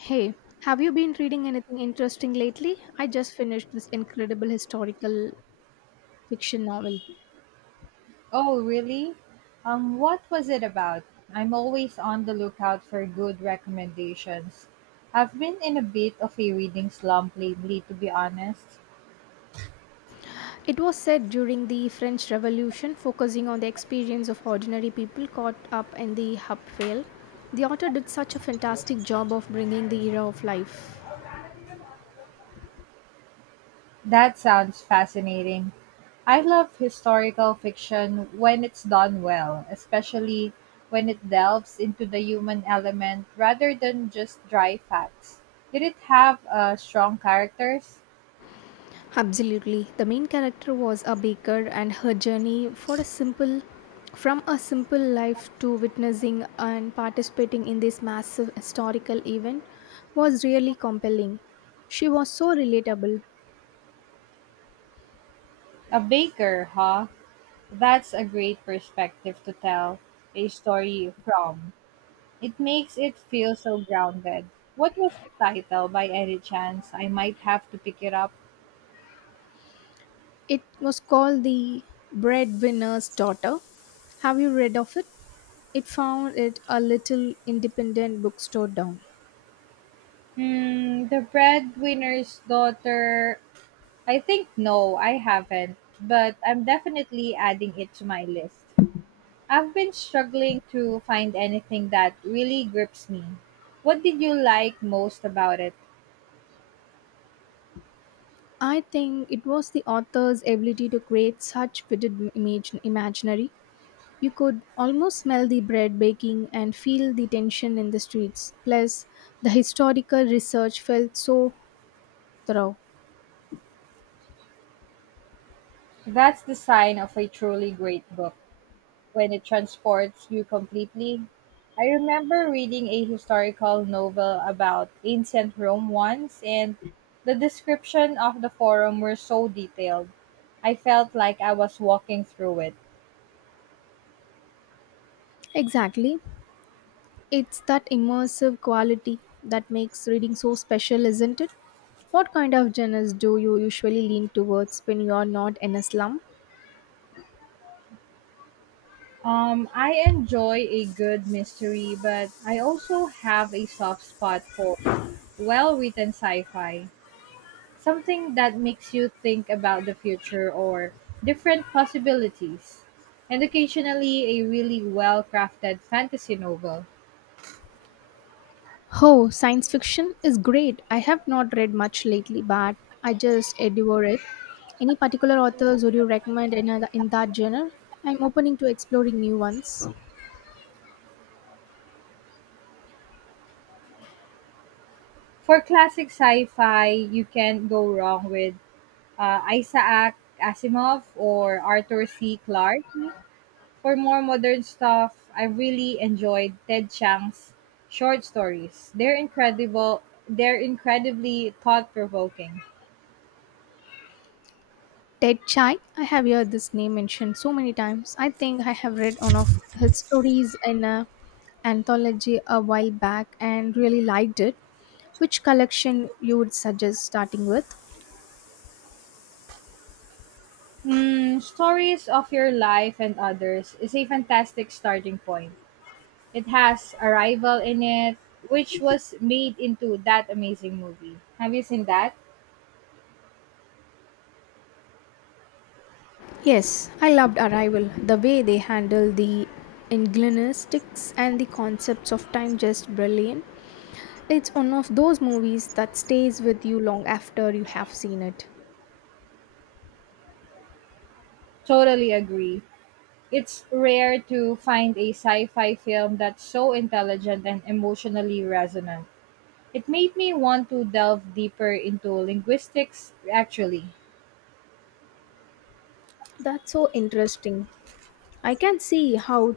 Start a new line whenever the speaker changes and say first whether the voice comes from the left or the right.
left: Hey, have you been reading anything interesting lately? I just finished this incredible historical fiction novel.
right: Oh, really? What was it about? I'm always on the lookout for good recommendations. I've been in a bit of a reading slump lately, to be honest.
left: It was set during the French Revolution, focusing on the experience of ordinary people caught up in the upheaval. The author did such a fantastic job of bringing the era of life.
right: That sounds fascinating. I love historical fiction when it's done well, especially when it delves into the human element rather than just dry facts. Did it have strong characters?
left: Absolutely. The main character was a baker and her journey for a simple from a simple life to witnessing and participating in this massive historical event was really compelling. She was so relatable.
right: A baker, huh? That's a great perspective to tell a story from. It makes it feel so grounded. What was the title by any chance? I might have to pick it up.
left: It was called The Breadwinner's Daughter. Have you read of it? It found it a little independent bookstore down.
right: Hmm, The Breadwinner's Daughter. I think no, I haven't, but I'm definitely adding it to my list. I've been struggling to find anything that really grips me. What did you like most about it?
left: I think it was the author's ability to create such vivid imaginary. You could almost smell the bread baking and feel the tension in the streets. Plus, the historical research felt so thorough.
right: That's the sign of a truly great book, when it transports you completely. I remember reading a historical novel about ancient Rome once, and the description of the forum were so detailed. I felt like I was walking through it.
left: Exactly. It's that immersive quality that makes reading so special, isn't it? What kind of genres do you usually lean towards when you are not in a slump?
right: I enjoy a good mystery, but I also have a soft spot for well written sci fi, something that makes you think about the future or different possibilities, and occasionally a really well crafted fantasy novel.
left: Oh, science fiction is great. I have not read much lately, but I just adore it. Any particular authors would you recommend in that genre? I'm opening to exploring new ones.
right: For classic sci fi, you can't go wrong with Isaac Asimov or Arthur C. Clarke. For more modern stuff, I really enjoyed Ted Chiang's short stories. They're incredible. They're incredibly thought provoking.
left: Ted Chai, I have heard this name mentioned so many times. I think I have read one of his stories in a anthology a while back and really liked it. Which collection you would suggest starting with?
right: Hmm, stories of your life and others is a fantastic starting point. It has Arrival in it, which was made into that amazing movie. Have you seen that?
left: Yes, I loved Arrival. The way they handle the inglenistics and the concepts of time just brilliant. It's one of those movies that stays with you long after you have seen it.
right: Totally agree. It's rare to find a sci fi film that's so intelligent and emotionally resonant. It made me want to delve deeper into linguistics, actually.
left: That's so interesting. I can see how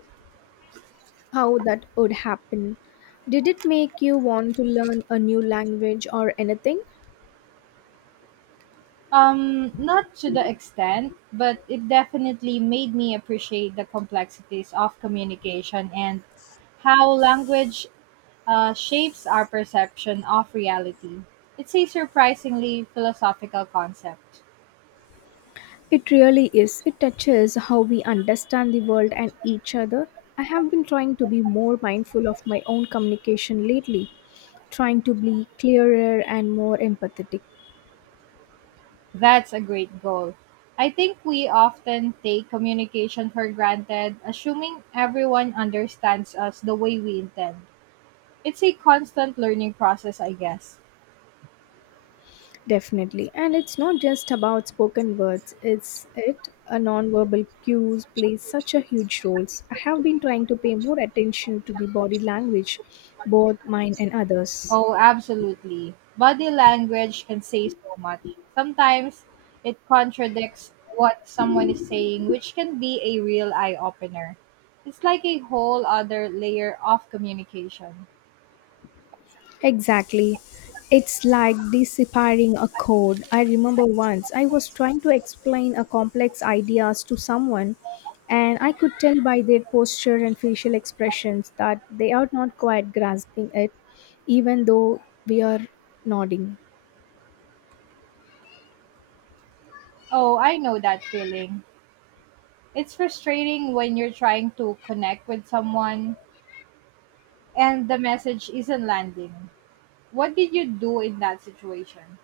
left: how that would happen. Did it make you want to learn a new language or anything?
right: Not to the extent, but it definitely made me appreciate the complexities of communication and how language shapes our perception of reality. It's a surprisingly philosophical concept.
left: It really is. It touches how we understand the world and each other. I have been trying to be more mindful of my own communication lately, trying to be clearer and more empathetic.
right: That's a great goal. I think we often take communication for granted, assuming everyone understands us the way we intend. It's a constant learning process, I guess.
left: Definitely. And it's not just about spoken words, it's it a nonverbal cues play such a huge roles. I have been trying to pay more attention to the body language, both mine and others.
right: Oh, absolutely. Body language can say so much. Sometimes it contradicts what someone is saying, which can be a real eye opener. It's like a whole other layer of communication.
left: Exactly. It's like deciphering a code. I remember once I was trying to explain a complex ideas to someone and I could tell by their posture and facial expressions that they are not quite grasping it even though we are nodding.
right: Oh, I know that feeling. It's frustrating when you're trying to connect with someone and the message isn't landing. What did you do in that situation?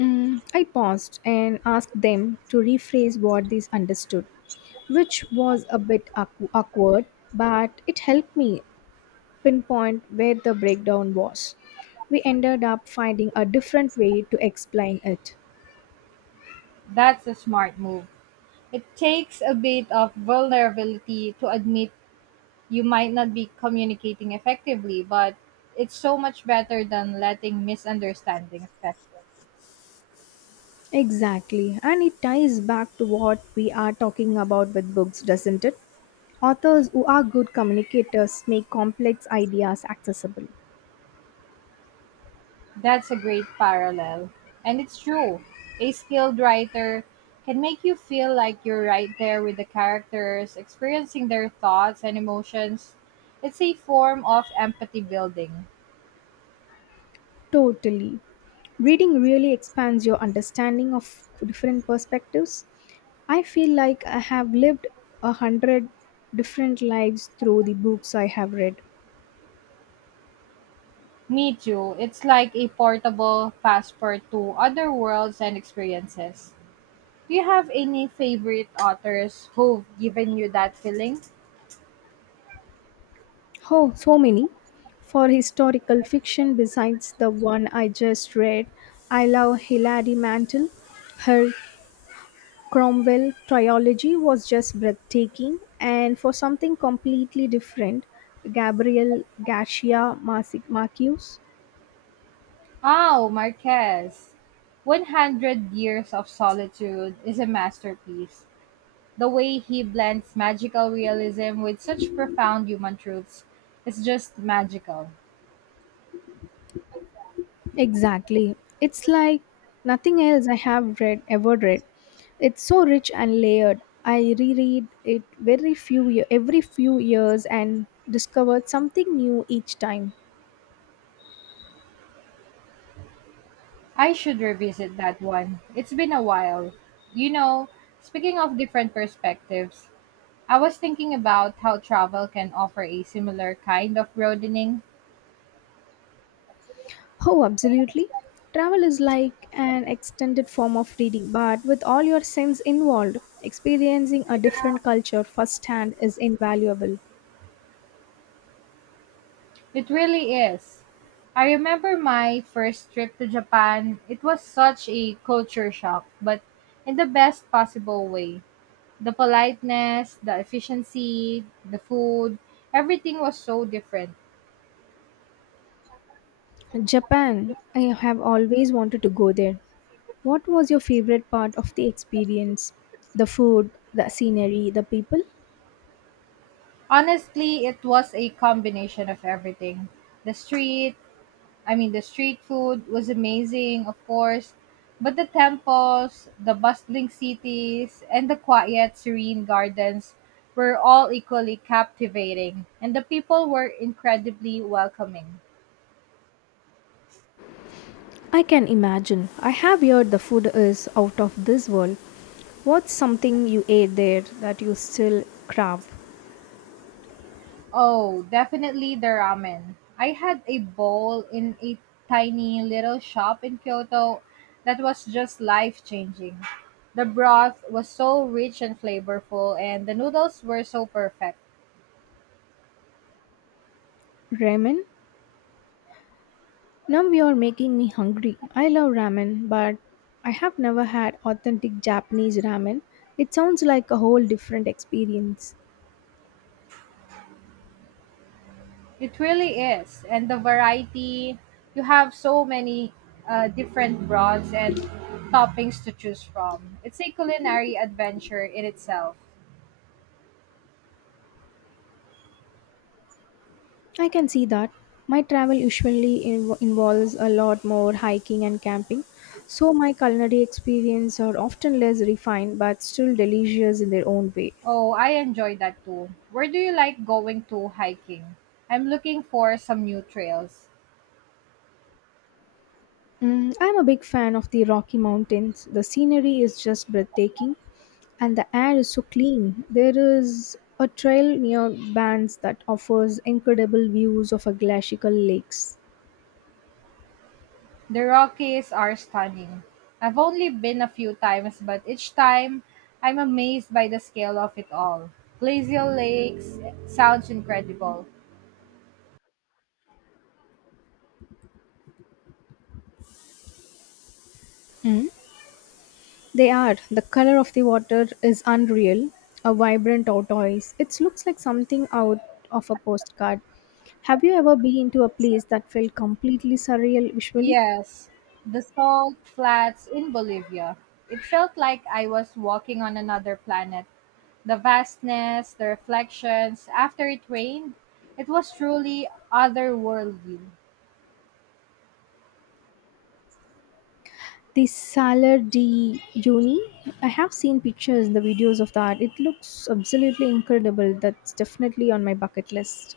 left: I paused and asked them to rephrase what they understood, which was a bit awkward, but it helped me pinpoint where the breakdown was. We ended up finding a different way to explain it.
right: That's a smart move. It takes a bit of vulnerability to admit you might not be communicating effectively, but it's so much better than letting misunderstanding affect it.
left: Exactly, and it ties back to what we are talking about with books, doesn't it? Authors who are good communicators make complex ideas accessible.
right: That's a great parallel. And it's true. A skilled writer can make you feel like you're right there with the characters, experiencing their thoughts and emotions. It's a form of empathy building.
left: Totally. Reading really expands your understanding of different perspectives. I feel like I have lived a hundred different lives through the books I have read.
right: Me too. It's like a portable passport to other worlds and experiences. Do you have any favorite authors who've given you that feeling?
left: Oh, so many. For historical fiction, besides the one I just read, I love Hilary Mantel. Her Cromwell trilogy was just breathtaking, and for something completely different, Gabriel Garcia Marquez.
right: Oh, Marquez. 100 Years of Solitude is a masterpiece. The way he blends magical realism with such profound human truths is just magical.
left: Exactly. It's like nothing else I have read ever read. It's so rich and layered. I reread it very every few years and discovered something new each time.
right: I should revisit that one. It's been a while. You know, speaking of different perspectives, I was thinking about how travel can offer a similar kind of broadening.
left: Oh, absolutely. Travel is like an extended form of reading, but with all your sense involved, experiencing a different culture firsthand is invaluable.
right: It really is. I remember my first trip to Japan. It was such a culture shock, but in the best possible way. The politeness, the efficiency, the food, everything was so different.
left: Japan, I have always wanted to go there. What was your favorite part of the experience? The food, the scenery, the people?
right: Honestly, it was a combination of everything: the street, the street food was amazing, of course, but the temples, the bustling cities, and the quiet, serene gardens were all equally captivating, and the people were incredibly welcoming.
left: I can imagine. I have heard the food is out of this world. What's something you ate there that you still crave?
right: Oh, definitely the ramen. I had a bowl in a tiny little shop in Kyoto that was just life changing. The broth was so rich and flavorful, and the noodles were so perfect.
left: Ramen? Now you're making me hungry. I love ramen, but I have never had authentic Japanese ramen. It sounds like a whole different experience.
right: It really is. And the variety, you have so many different broths and toppings to choose from. It's a culinary adventure in itself.
left: I can see that. My travel usually involves a lot more hiking and camping, so my culinary experience are often less refined but still delicious in their own way.
right: Oh, I enjoy that too. Where do you like going to hiking? I'm looking for some new trails.
left: I'm a big fan of the Rocky Mountains. The scenery is just breathtaking and the air is so clean. There is a trail near Bands that offers incredible views of a glacial lakes.
right: The Rockies are stunning. I've only been a few times, but each time I'm amazed by the scale of it all. Glacial Lakes sounds incredible.
left: Mm, They are. The color of the water is unreal, a vibrant tortoise. It looks like something out of a postcard. Have you ever been to a place that felt completely surreal visually?
right: Yes, the salt flats in Bolivia. It felt like I was walking on another planet. The vastness, the reflections, after it rained, it was truly otherworldly.
left: The Salar di Uyuni, I have seen pictures, the videos of that. It looks absolutely incredible. That's definitely on my bucket list.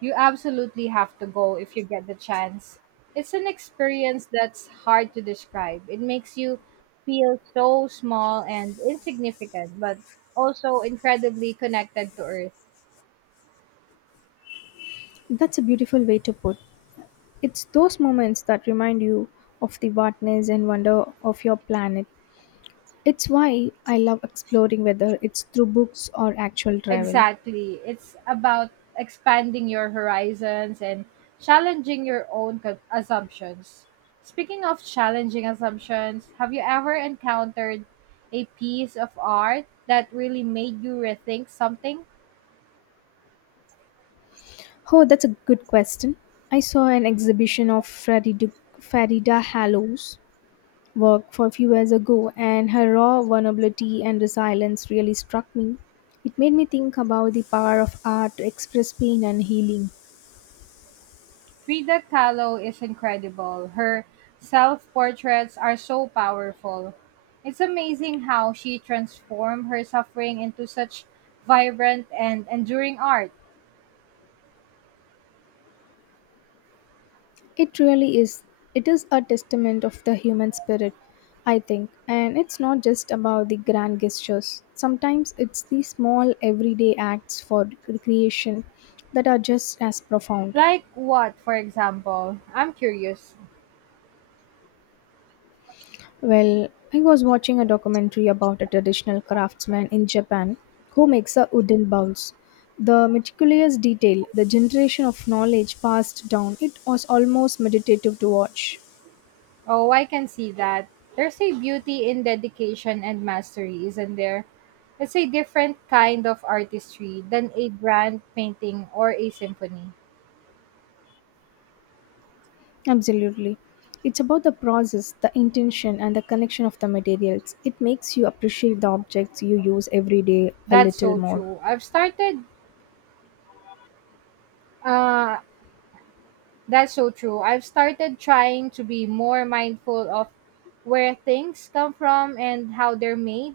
right: You absolutely have to go if you get the chance. It's an experience that's hard to describe. It makes you feel so small and insignificant, but also incredibly connected to Earth.
left: That's a beautiful way to put. It's those moments that remind you of the vastness and wonder of your planet. It's why I love exploring whether it's through books or actual travel.
right: Exactly. It's about expanding your horizons and challenging your own assumptions. Speaking of challenging assumptions, have you ever encountered a piece of art that really made you rethink something?
left: Oh, that's a good question. I saw an exhibition of Farida Hallows work for a few years ago, and her raw vulnerability and resilience really struck me. It made me think about the power of art to express pain and healing.
right: Frida Kahlo is incredible. Her self portraits are so powerful. It's amazing how she transformed her suffering into such vibrant and enduring art.
left: It really is. It is a testament of the human spirit, I think, and it's not just about the grand gestures. Sometimes it's the small everyday acts for creation that are just as profound.
right: Like what, for example? I'm curious.
left: Well, I was watching a documentary about a traditional craftsman in Japan who makes a wooden bowls. The meticulous detail, the generation of knowledge passed down, it was almost meditative to watch.
right: Oh, I can see that. There's a beauty in dedication and mastery, isn't there? It's a different kind of artistry than a grand painting or a symphony.
left: Absolutely. It's about the process, the intention, and the connection of the materials. It makes you appreciate the objects you use every day a
right: That's
left: little
right: so
left: more.
right: true. I've started uh that's so true. I've started trying to be more mindful of where things come from and how they're made.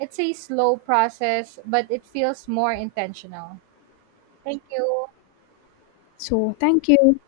right: It's a slow process, but it feels more intentional. Thank you.
left: So, thank you.